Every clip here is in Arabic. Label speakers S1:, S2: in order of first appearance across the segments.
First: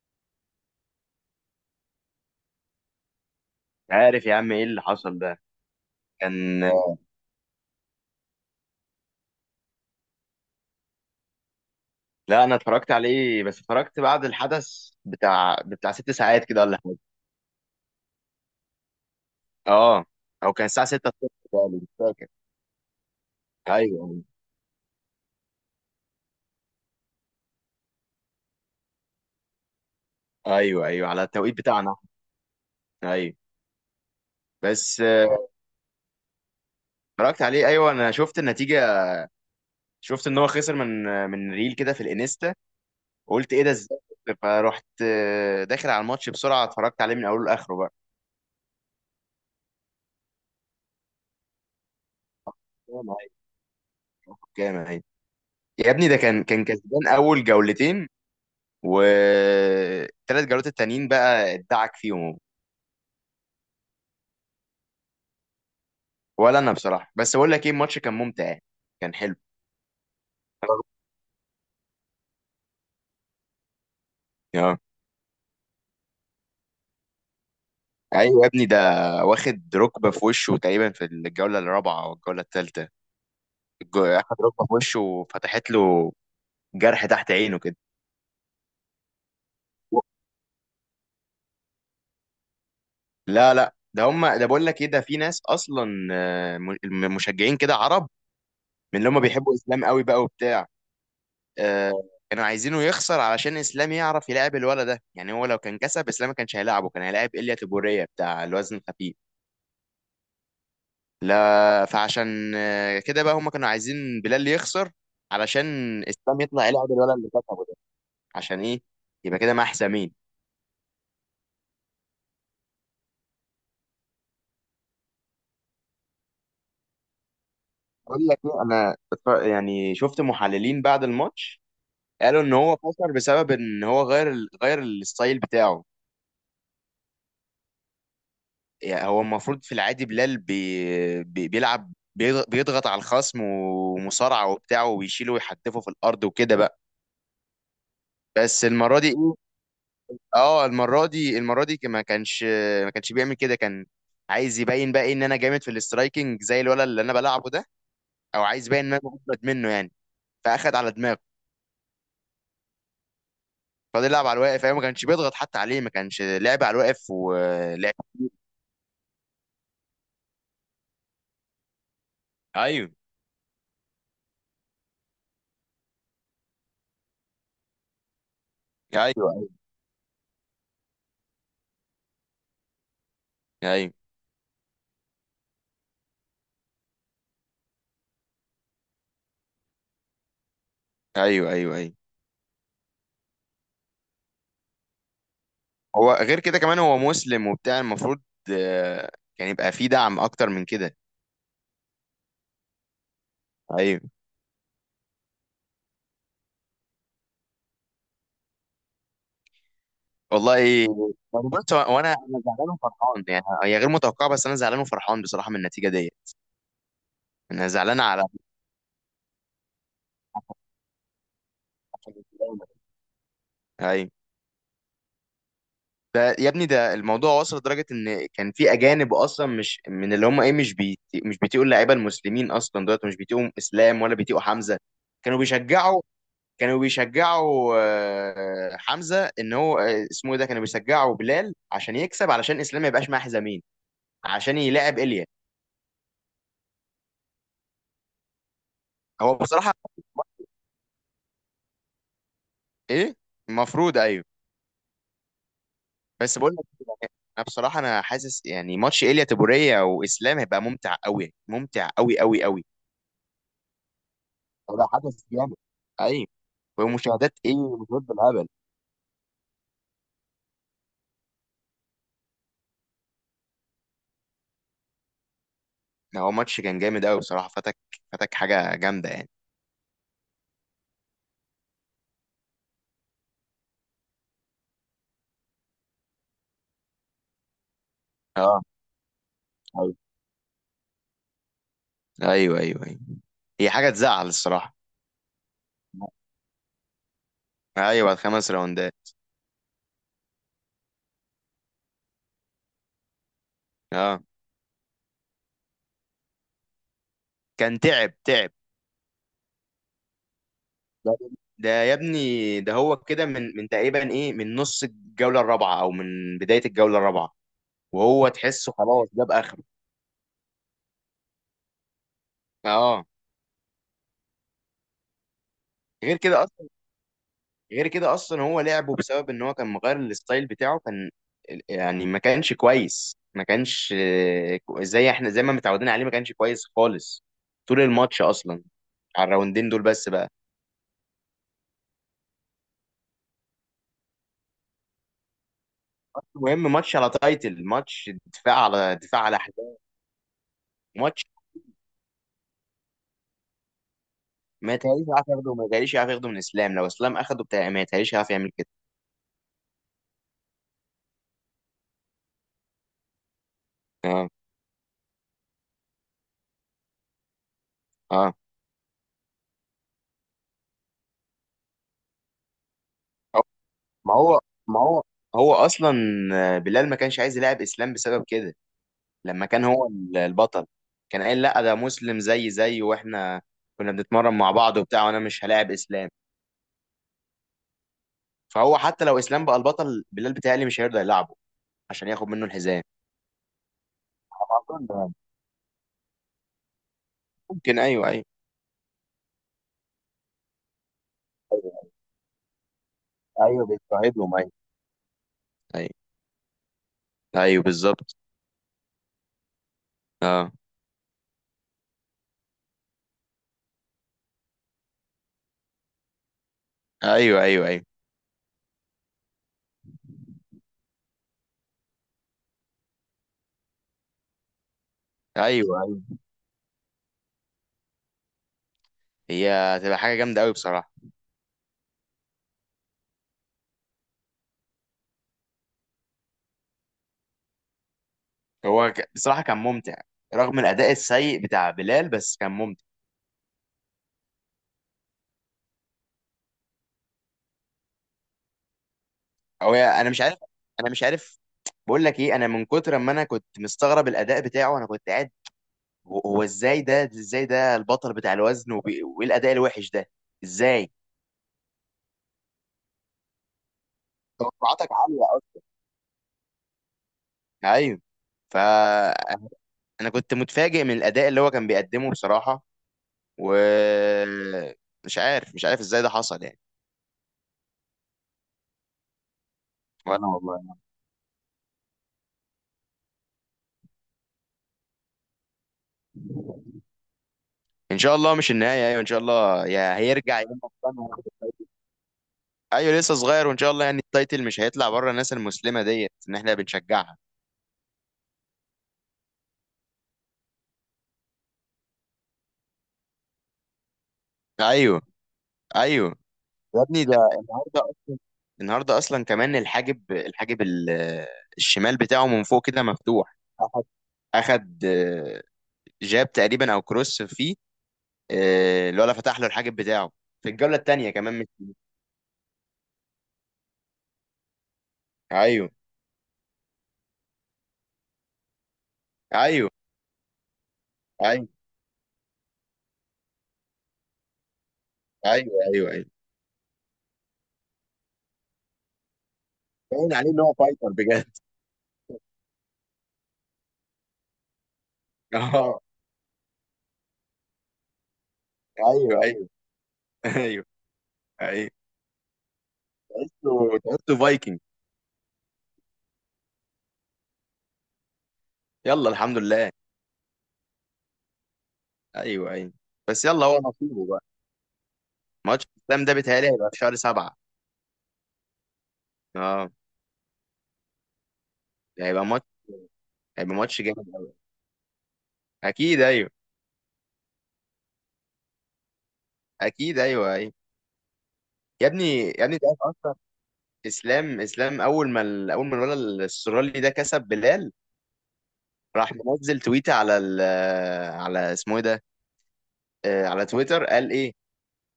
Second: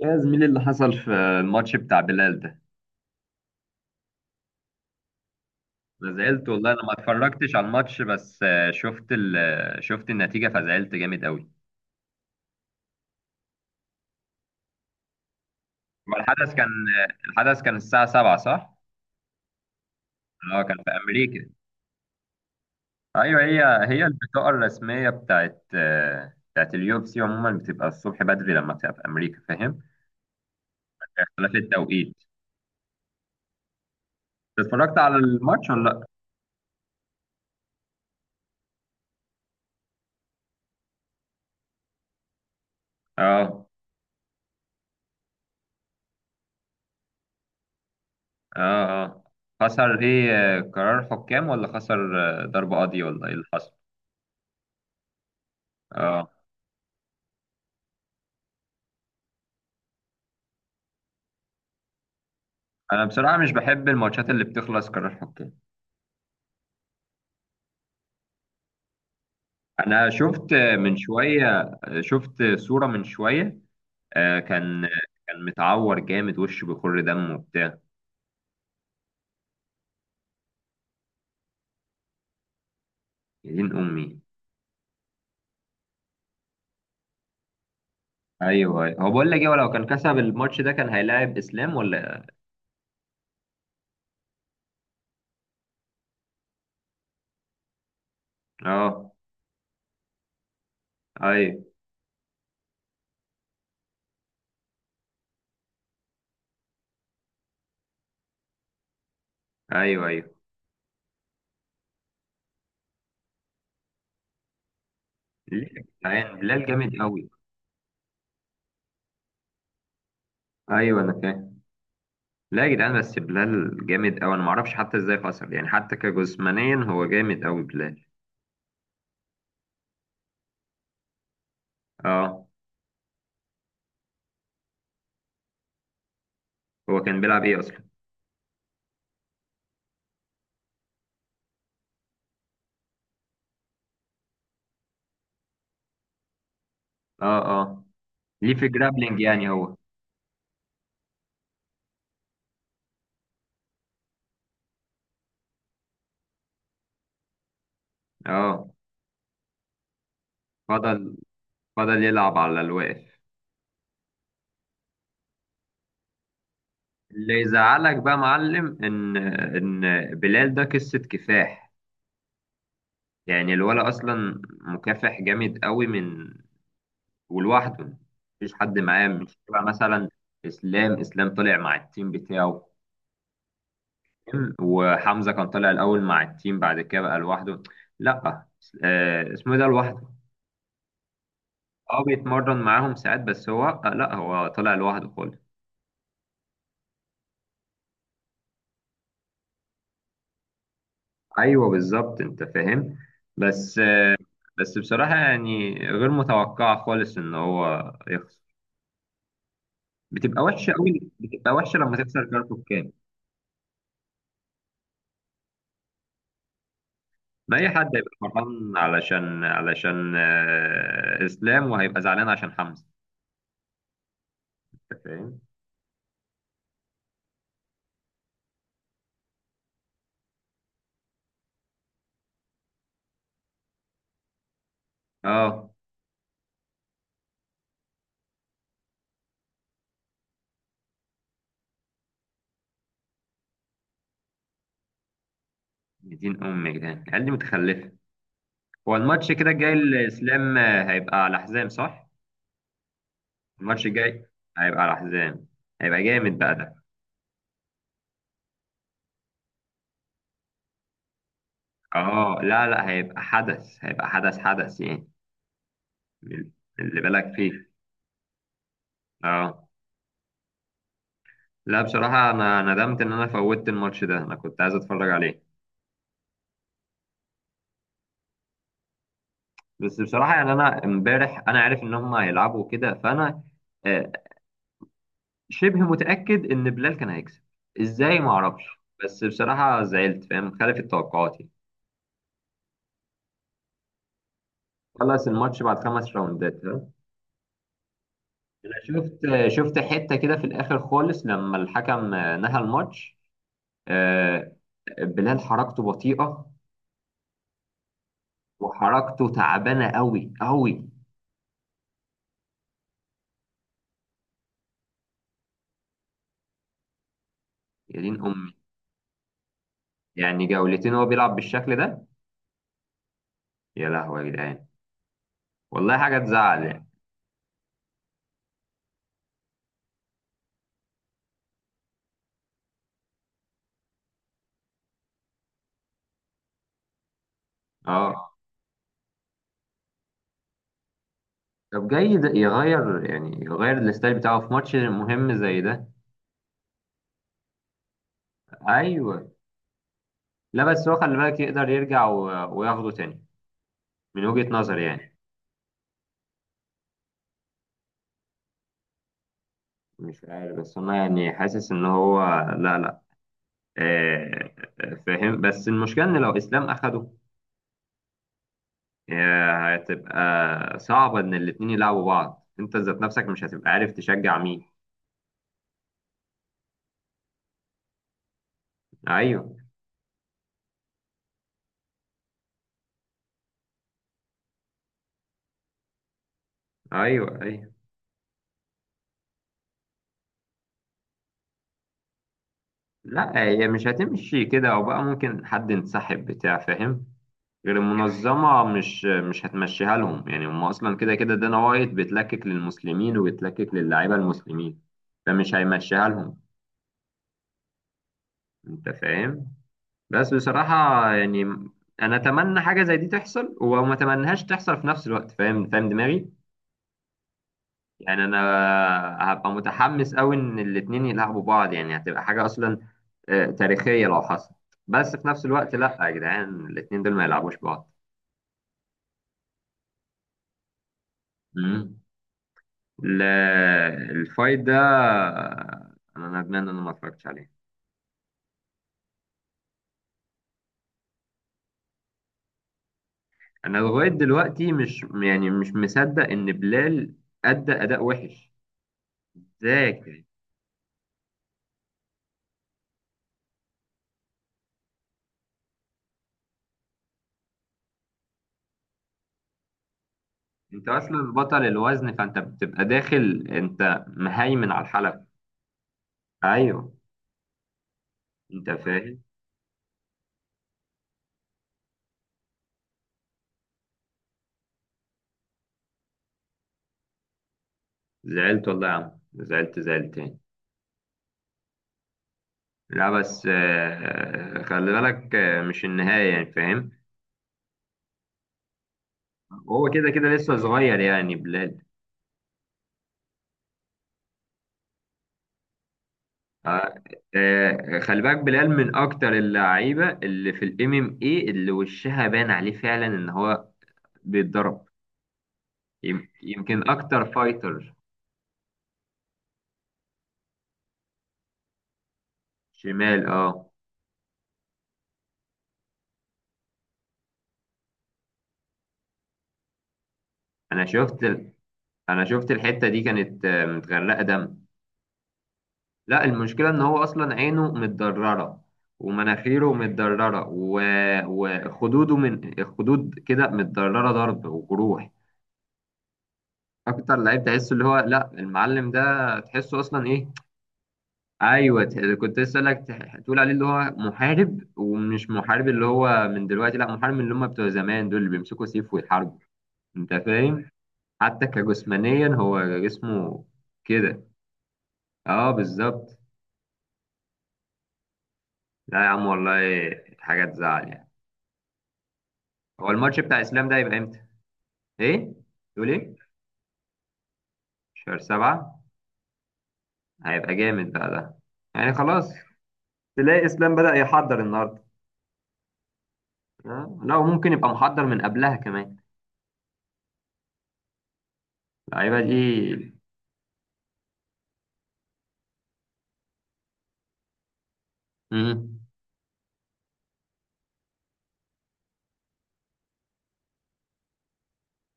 S1: يا زميلي اللي حصل في الماتش بتاع بلال ده.
S2: عارف يا عم ايه اللي حصل ده
S1: انا زعلت
S2: كان
S1: والله، انا ما اتفرجتش على الماتش بس آه، شفت ال... آه، شفت النتيجة فزعلت جامد قوي.
S2: لا انا اتفرجت عليه بس اتفرجت بعد الحدث بتاع ست
S1: ما
S2: ساعات كده ولا حاجه.
S1: الحدث كان الساعة 7، صح؟
S2: اه او
S1: اه،
S2: كان
S1: كان
S2: الساعه
S1: في
S2: 6 الصبح
S1: امريكا.
S2: تقريباً، مش فاكر.
S1: ايوه. هي
S2: ايوه ايوه
S1: البطاقة الرسمية بتاعت اليو اف سي عموما بتبقى الصبح بدري لما بتبقى في امريكا، فاهم؟
S2: ايوه أيوه، على
S1: اختلاف
S2: التوقيت بتاعنا.
S1: التوقيت.
S2: ايوه
S1: اتفرجت
S2: بس
S1: على الماتش ولا لا؟
S2: اتفرجت عليه ايوه انا شفت النتيجه، شفت ان هو خسر من ريل كده في الانستا. قلت ايه
S1: اه،
S2: ده، ازاي خسر؟ فرحت، داخل على الماتش بسرعه اتفرجت عليه من اوله لاخره بقى.
S1: اه، اه. خسر ايه، قرار حكام، ولا خسر ضربة قاضية،
S2: كام
S1: ولا
S2: أهي،
S1: ايه اللي حصل؟
S2: كام أهي. يا ابني ده
S1: اه.
S2: كان كسبان اول جولتين والثلاث جولات التانيين بقى ادعك فيهم.
S1: انا بصراحه مش بحب الماتشات اللي بتخلص قرار حكام.
S2: ولا انا بصراحه، بس بقول لك ايه، الماتش كان ممتع، كان حلو.
S1: انا شفت من شويه، شفت صوره من شويه. آه،
S2: اه
S1: كان كان متعور جامد، وشه بيخر دم وبتاع.
S2: ايوه يا ابني ده واخد ركبه في وشه تقريبا في الجوله الرابعه او الجوله الثالثه،
S1: يا دين امي.
S2: اخد ركبه في وشه وفتحت له جرح تحت عينه كده.
S1: ايوه، أيوه. هو بقول لك ايه، هو لو كان كسب الماتش ده كان هيلاعب اسلام ولا؟
S2: لا لا ده هم ده بقول لك ايه، ده في ناس اصلا مشجعين كده عرب، من اللي
S1: اه.
S2: هم بيحبوا الاسلام قوي بقى وبتاع.
S1: ايوه،
S2: آه، كانوا عايزينه يخسر علشان اسلام يعرف يلعب الولد ده. يعني هو لو كان كسب اسلام ما كانش هيلاعبه، كان هيلاعب ايليا تيبوريا بتاع الوزن الخفيف.
S1: ايوه، ايوه.
S2: لا فعشان كده بقى هم كانوا عايزين بلال يخسر، علشان
S1: ليه يا جدعان،
S2: اسلام
S1: بلال
S2: يطلع يلعب
S1: جامد
S2: الولد اللي
S1: قوي.
S2: كسبه ده. عشان ايه؟ يبقى كده مع حسامين.
S1: ايوه انا فاهم. لا يا جدعان، بس بلال جامد قوي، انا ما اعرفش حتى ازاي خسر، يعني حتى كجسمانيا هو جامد قوي بلال.
S2: اقول لك ايه، انا يعني شفت محللين بعد الماتش قالوا
S1: اه.
S2: ان هو خسر بسبب ان هو غير الستايل بتاعه.
S1: هو كان بيلعب ايه اصلا؟
S2: يعني هو المفروض في العادي بلال بيلعب، بيضغط على الخصم ومصارعة وبتاع وبيشيله ويحدفه في الأرض وكده بقى.
S1: اه، اه. ليه
S2: بس
S1: في
S2: المرة دي
S1: جرابلينج
S2: إيه؟
S1: يعني هو؟
S2: اه المرة دي، المرة دي ما كانش بيعمل كده. كان عايز يبين بقى إيه، ان انا جامد في الاسترايكنج زي الولد اللي انا بلعبه ده، او عايز
S1: اه،
S2: يبين ان انا مجمد منه يعني، فاخد على
S1: فضل
S2: دماغه.
S1: فضل يلعب على الواقف.
S2: فضل يلعب على الواقف ايوه، ما كانش بيضغط حتى عليه، ما كانش لعب على الواقف
S1: اللي
S2: ولعب.
S1: يزعلك بقى معلم ان بلال ده قصة كفاح،
S2: ايوه
S1: يعني الولا اصلا مكافح جامد قوي، من ولوحده مفيش حد معاه،
S2: ايوه
S1: مش
S2: ايوه
S1: تبع مثلا. اسلام طلع مع التيم بتاعه،
S2: ايوه
S1: وحمزة كان طالع الاول مع التيم بعد كده بقى لوحده. لا، اسمه إيه ده، لوحده.
S2: ايوه ايوه، أيوة.
S1: اه، بيتمرن معاهم ساعات بس هو، لا هو طلع لوحده خالص.
S2: هو غير كده كمان هو مسلم وبتاع، المفروض آه، كان يبقى فيه دعم اكتر من كده.
S1: ايوه بالظبط انت فاهم. بس
S2: ايوه
S1: بس بصراحه يعني غير متوقعه خالص ان هو يخسر، بتبقى
S2: والله
S1: وحشه
S2: إيه،
S1: قوي، بتبقى
S2: بص
S1: وحشه لما
S2: وانا
S1: تخسر
S2: انا
S1: كاركو
S2: زعلان
S1: كام.
S2: وفرحان، يعني هي غير متوقعه بس انا زعلان وفرحان بصراحه من النتيجه دي.
S1: ما
S2: انا
S1: اي حد
S2: زعلان
S1: هيبقى
S2: على
S1: فرحان علشان اسلام، وهيبقى زعلان عشان حمزه.
S2: ايوه
S1: انت فاهم.
S2: ده يا ابني ده الموضوع وصل لدرجه ان كان في اجانب اصلا، مش من اللي هم ايه، مش بيتقوا اللعيبه المسلمين اصلا دلوقتي، مش بيتقوا اسلام ولا بيتقوا حمزه. كانوا
S1: اه.
S2: بيشجعوا كانوا بيشجعوا حمزه، ان هو اسمه ايه ده، كانوا بيشجعوا بلال عشان يكسب، علشان اسلام ما يبقاش معاه حزامين، عشان يلاعب ايليا.
S1: دين ام يا جدعان العيال دي متخلفه. هو الماتش
S2: هو
S1: كده
S2: بصراحه
S1: الجاي الاسلام هيبقى على حزام، صح؟
S2: ايه؟
S1: الماتش
S2: المفروض ايوه.
S1: الجاي هيبقى على حزام، هيبقى جامد
S2: بس بقول
S1: بقى
S2: لك،
S1: ده.
S2: انا بصراحه انا حاسس يعني ماتش ايليا تبوريه واسلام هيبقى ممتع قوي، ممتع قوي
S1: اه.
S2: قوي قوي.
S1: لا لا، هيبقى حدث، هيبقى حدث، حدث
S2: هو
S1: يعني.
S2: حدث جامد، ايوه.
S1: اللي بالك
S2: ومشاهدات
S1: فيه.
S2: ايه، مشاهدات بالهبل.
S1: اه. لا بصراحة أنا ندمت إن أنا فوتت الماتش ده، أنا كنت عايز أتفرج عليه.
S2: هو ماتش كان جامد قوي بصراحه، فاتك، فاتك حاجه جامده يعني.
S1: بس بصراحة يعني، أنا إمبارح أنا عارف إن هم هيلعبوا كده، فأنا آه، شبه متأكد إن بلال كان هيكسب. إزاي ما
S2: اه
S1: أعرفش، بس بصراحة
S2: ايوه
S1: زعلت، فاهم؟ خالفت توقعاتي.
S2: ايوه ايوه، أيوة. هي حاجه تزعل الصراحه.
S1: خلص الماتش بعد 5 راوندات، ها.
S2: ايوه الخمس
S1: أنا
S2: راوندات.
S1: شفت حتة كده في الآخر خالص لما الحكم نهى الماتش.
S2: اه
S1: آه، بلال حركته بطيئة
S2: كان تعب، تعب.
S1: وحركته تعبانة أوي أوي.
S2: ده ده يا ابني ده هو كده من تقريبا ايه، من نص الجولة الرابعة او من بداية الجولة الرابعة،
S1: يا دين
S2: وهو
S1: أمي.
S2: تحسه خلاص جاب اخره.
S1: يعني جولتين هو بيلعب بالشكل ده؟
S2: اه
S1: يا لهوي يا جدعان. والله
S2: غير
S1: حاجه
S2: كده
S1: تزعل
S2: اصلا،
S1: يعني.
S2: غير كده اصلا هو لعبه بسبب ان هو كان مغير الستايل بتاعه. كان يعني ما كانش كويس، ما كانش زي احنا زي ما متعودين عليه. ما كانش كويس خالص طول الماتش
S1: اه.
S2: اصلا، على الراوندين دول بس بقى.
S1: طب جاي ده يغير يعني يغير الستايل بتاعه في ماتش مهم زي ده؟
S2: المهم ماتش على تايتل ماتش، دفاع على دفاع
S1: ايوه.
S2: على احداث.
S1: لا بس هو خلي بالك يقدر يرجع و... وياخده تاني، من وجهة
S2: ما
S1: نظري
S2: يتهيأليش
S1: يعني.
S2: يعرف ياخده، ما يتهيأليش يعرف ياخده من اسلام. لو اسلام اخده بتاع ما يتهيأليش يعرف يعمل كده.
S1: مش عارف، بس انا يعني حاسس ان هو، لا لا،
S2: اه
S1: آه فاهم، بس المشكله ان لو اسلام اخده
S2: اه
S1: هتبقى صعبه ان الاتنين يلعبوا بعض. انت ذات نفسك
S2: أو-
S1: مش هتبقى عارف
S2: ما
S1: تشجع
S2: هو
S1: مين.
S2: ما هو هو اصلا بلال ما كانش عايز يلعب اسلام بسبب كده. لما
S1: ايوه،
S2: كان هو البطل كان قايل لا ده مسلم، زي واحنا كنا بنتمرن مع بعض وبتاع، وانا مش هلاعب اسلام.
S1: ايوه، ايوه.
S2: فهو حتى لو اسلام بقى البطل، بلال بتهيألي مش هيرضى يلعبه عشان ياخد منه الحزام.
S1: لا هي مش هتمشي كده، او
S2: أظن
S1: بقى
S2: يعني.
S1: ممكن حد ينسحب بتاع فاهم؟ غير
S2: ممكن ايوه ايوه.
S1: المنظمة مش هتمشيها لهم، يعني هم اصلا كده كده، دانا وايت بتلكك للمسلمين
S2: ايوه
S1: وبتلكك للاعيبة
S2: بيضطهدهم، ايوه.
S1: المسلمين، فمش
S2: ايوه
S1: هيمشيها لهم.
S2: ايوه بالظبط.
S1: انت فاهم. بس
S2: اه
S1: بصراحة يعني، انا اتمنى حاجة زي دي تحصل وما اتمنهاش تحصل في نفس الوقت، فاهم؟ فاهم دماغي.
S2: ايوه ايوه ايوه
S1: يعني انا هبقى متحمس قوي ان الاتنين يلعبوا بعض، يعني هتبقى حاجه اصلا تاريخيه لو حصل. بس في نفس الوقت،
S2: ايوه
S1: لا
S2: أيوه.
S1: يا جدعان الاتنين دول ما يلعبوش بعض.
S2: هي هتبقى حاجة جامدة قوي بصراحة.
S1: مم. لا الفايت ده، انا ندمان ان انا ما اتفرجتش عليه.
S2: بصراحة كان ممتع، رغم الأداء السيء بتاع بلال بس كان ممتع.
S1: انا لغايه دلوقتي مش يعني مش مصدق ان بلال ادى اداء وحش.
S2: هو
S1: ازاي
S2: أنا مش
S1: كده؟
S2: عارف، أنا مش عارف. بقول لك إيه، أنا من كتر ما أنا كنت مستغرب الأداء بتاعه أنا كنت قاعد، هو إزاي ده، إزاي ده البطل بتاع الوزن وإيه الأداء الوحش ده؟
S1: انت
S2: إزاي؟
S1: اصلا بطل الوزن، فانت بتبقى داخل انت مهيمن على
S2: توقعاتك
S1: الحلبة.
S2: عالية أصلا.
S1: ايوه.
S2: أيوه. ف
S1: انت فاهم.
S2: أنا كنت متفاجئ من الأداء اللي هو كان بيقدمه بصراحة، و مش عارف، مش عارف إزاي ده حصل يعني.
S1: زعلت والله يا عم، زعلت
S2: وانا
S1: زعلتين.
S2: والله.
S1: لا بس خلي بالك مش النهاية يعني، فاهم.
S2: ان شاء الله مش النهايه، ايوه ان شاء الله،
S1: هو
S2: يا
S1: كده كده
S2: هيرجع يا
S1: لسه
S2: إما
S1: صغير
S2: خلاص.
S1: يعني بلال.
S2: ايوه لسه صغير وان شاء الله يعني التايتل مش هيطلع بره الناس المسلمه ديت ان احنا
S1: آه،
S2: بنشجعها.
S1: خلي بالك بلال من أكتر اللعيبة اللي في الام ام اي، اللي وشها باين عليه فعلا إن هو بيتضرب.
S2: ايوه ايوه يا
S1: يمكن
S2: ابني ده
S1: أكتر
S2: النهارده
S1: فايتر.
S2: اصلا، النهارده اصلا كمان الحاجب الشمال بتاعه من فوق كده
S1: شمال
S2: مفتوح.
S1: اه.
S2: أخد اخد آه، جاب تقريبا او كروس فيه، الولا فتح له الحاجب بتاعه في الجوله
S1: أنا
S2: الثانيه
S1: شفت
S2: كمان، مش.
S1: أنا شفت الحتة دي كانت متغرقة دم.
S2: ايوه
S1: لا المشكلة إن هو أصلا عينه متضررة
S2: ايوه
S1: ومناخيره متضررة و...
S2: ايوه
S1: وخدوده من خدود كده متضررة، ضرب وجروح.
S2: ايوه ايوه ايوه،
S1: أكتر لعيب تحسه اللي هو لا، المعلم ده تحسه أصلا
S2: باين
S1: إيه.
S2: عليه ان هو فايتر بجد.
S1: أيوه، كنت لسه أقولك تقول عليه اللي هو محارب ومش محارب، اللي هو من دلوقتي، لا محارب من اللي هم بتوع زمان دول اللي بيمسكوا سيف
S2: ايوه ايوه.
S1: ويحاربوا. أنت
S2: ايوه ايوه
S1: فاهم. حتى
S2: ايوه.
S1: كجسمانيا هو جسمه
S2: تحسه، تحسه
S1: كده.
S2: فايكنج.
S1: أه بالظبط. لا يا
S2: يلا
S1: عم
S2: الحمد
S1: والله
S2: لله.
S1: حاجة تزعل يعني.
S2: ايوه ايوه.
S1: هو الماتش
S2: بس
S1: بتاع
S2: يلا هو
S1: اسلام ده هيبقى
S2: نصيبه
S1: امتى؟
S2: بقى.
S1: ايه؟
S2: ماتش
S1: تقول
S2: الاسلام ده
S1: ايه؟
S2: بيتهيألي هيبقى في شهر سبعة.
S1: شهر 7؟
S2: اه
S1: هيبقى جامد بقى ده. يعني
S2: ده هيبقى
S1: خلاص
S2: ماتش،
S1: تلاقي
S2: هيبقى
S1: اسلام
S2: ماتش
S1: بدأ
S2: جامد قوي.
S1: يحضر النهارده.
S2: اكيد ايوه.
S1: لا وممكن يبقى محضر من قبلها كمان،
S2: اكيد ايوه ايوه. يا ابني،
S1: اللعيبه دي.
S2: يا ابني انت عارف اصلا، اسلام اول ما الولد الاسترالي ده كسب بلال،
S1: مم.
S2: راح منزل تويته على ال، على اسمه ايه ده، على تويتر. قال ايه؟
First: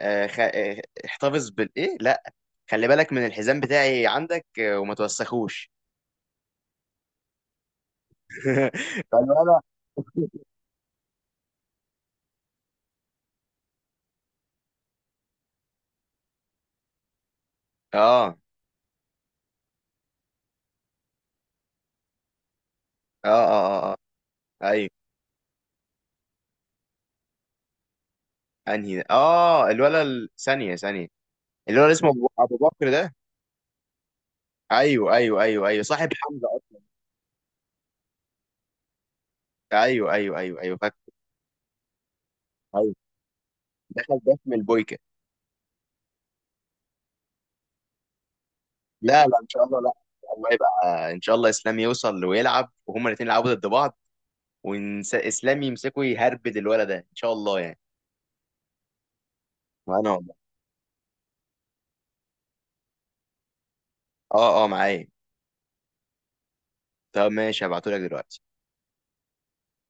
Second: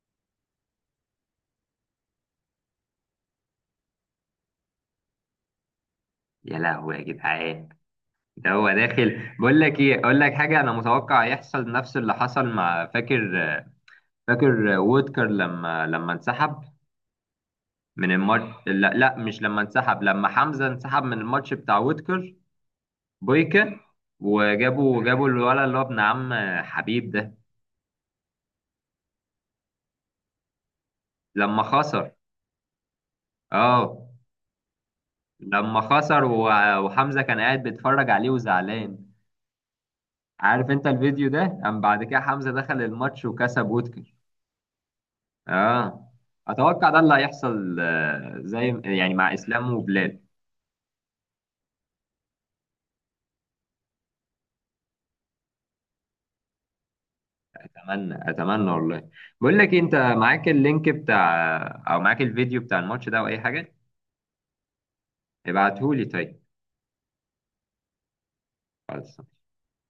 S2: آه خ... آه، احتفظ بالايه، لا، خلي بالك من الحزام بتاعي عندك وما توسخوش.
S1: يا لهوي يا جدعان. ده هو داخل، بقول
S2: فالولد.
S1: لك ايه، اقول لك حاجه: انا متوقع يحصل نفس اللي حصل مع، فاكر وودكر لما انسحب من
S2: اه اه
S1: الماتش؟ لا لا، مش لما انسحب، لما حمزه انسحب من الماتش بتاع وودكر.
S2: اه
S1: بويكا.
S2: اه اه. ايوه
S1: وجابوا الولد اللي هو ابن عم حبيب ده
S2: انهي ده؟ اه ثانيه، ثانيه.
S1: لما
S2: الولا اسمه
S1: خسر.
S2: أبو بكر ده.
S1: اه،
S2: ايوه ايوه ايوه
S1: لما
S2: ايوه صاحب
S1: خسر
S2: حمزه
S1: و-
S2: أصلاً.
S1: وحمزة كان قاعد بيتفرج عليه وزعلان.
S2: ايوه ايوه ايوه
S1: عارف
S2: ايوه
S1: انت
S2: فاكر.
S1: الفيديو ده، قام بعد كده حمزة دخل
S2: ايوه
S1: الماتش وكسب وودكر.
S2: دخل باسم البويكا.
S1: اه. اتوقع ده اللي هيحصل زي يعني
S2: لا
S1: مع
S2: لا ان شاء
S1: اسلام
S2: الله، لا
S1: وبلاد.
S2: الله، يبقى ان شاء الله اسلام يوصل ويلعب وهما الاثنين يلعبوا ضد بعض، واسلام يمسكه يهربد الولد ده ان شاء الله يعني.
S1: اتمنى اتمنى والله. بقول لك إيه، انت
S2: وانا والله.
S1: معاك اللينك بتاع، او معاك الفيديو بتاع الماتش ده، او اي حاجة؟
S2: اه اه معايا.
S1: ابعتهولي طيب.
S2: طب ماشي هبعتهولك دلوقتي.
S1: خلاص.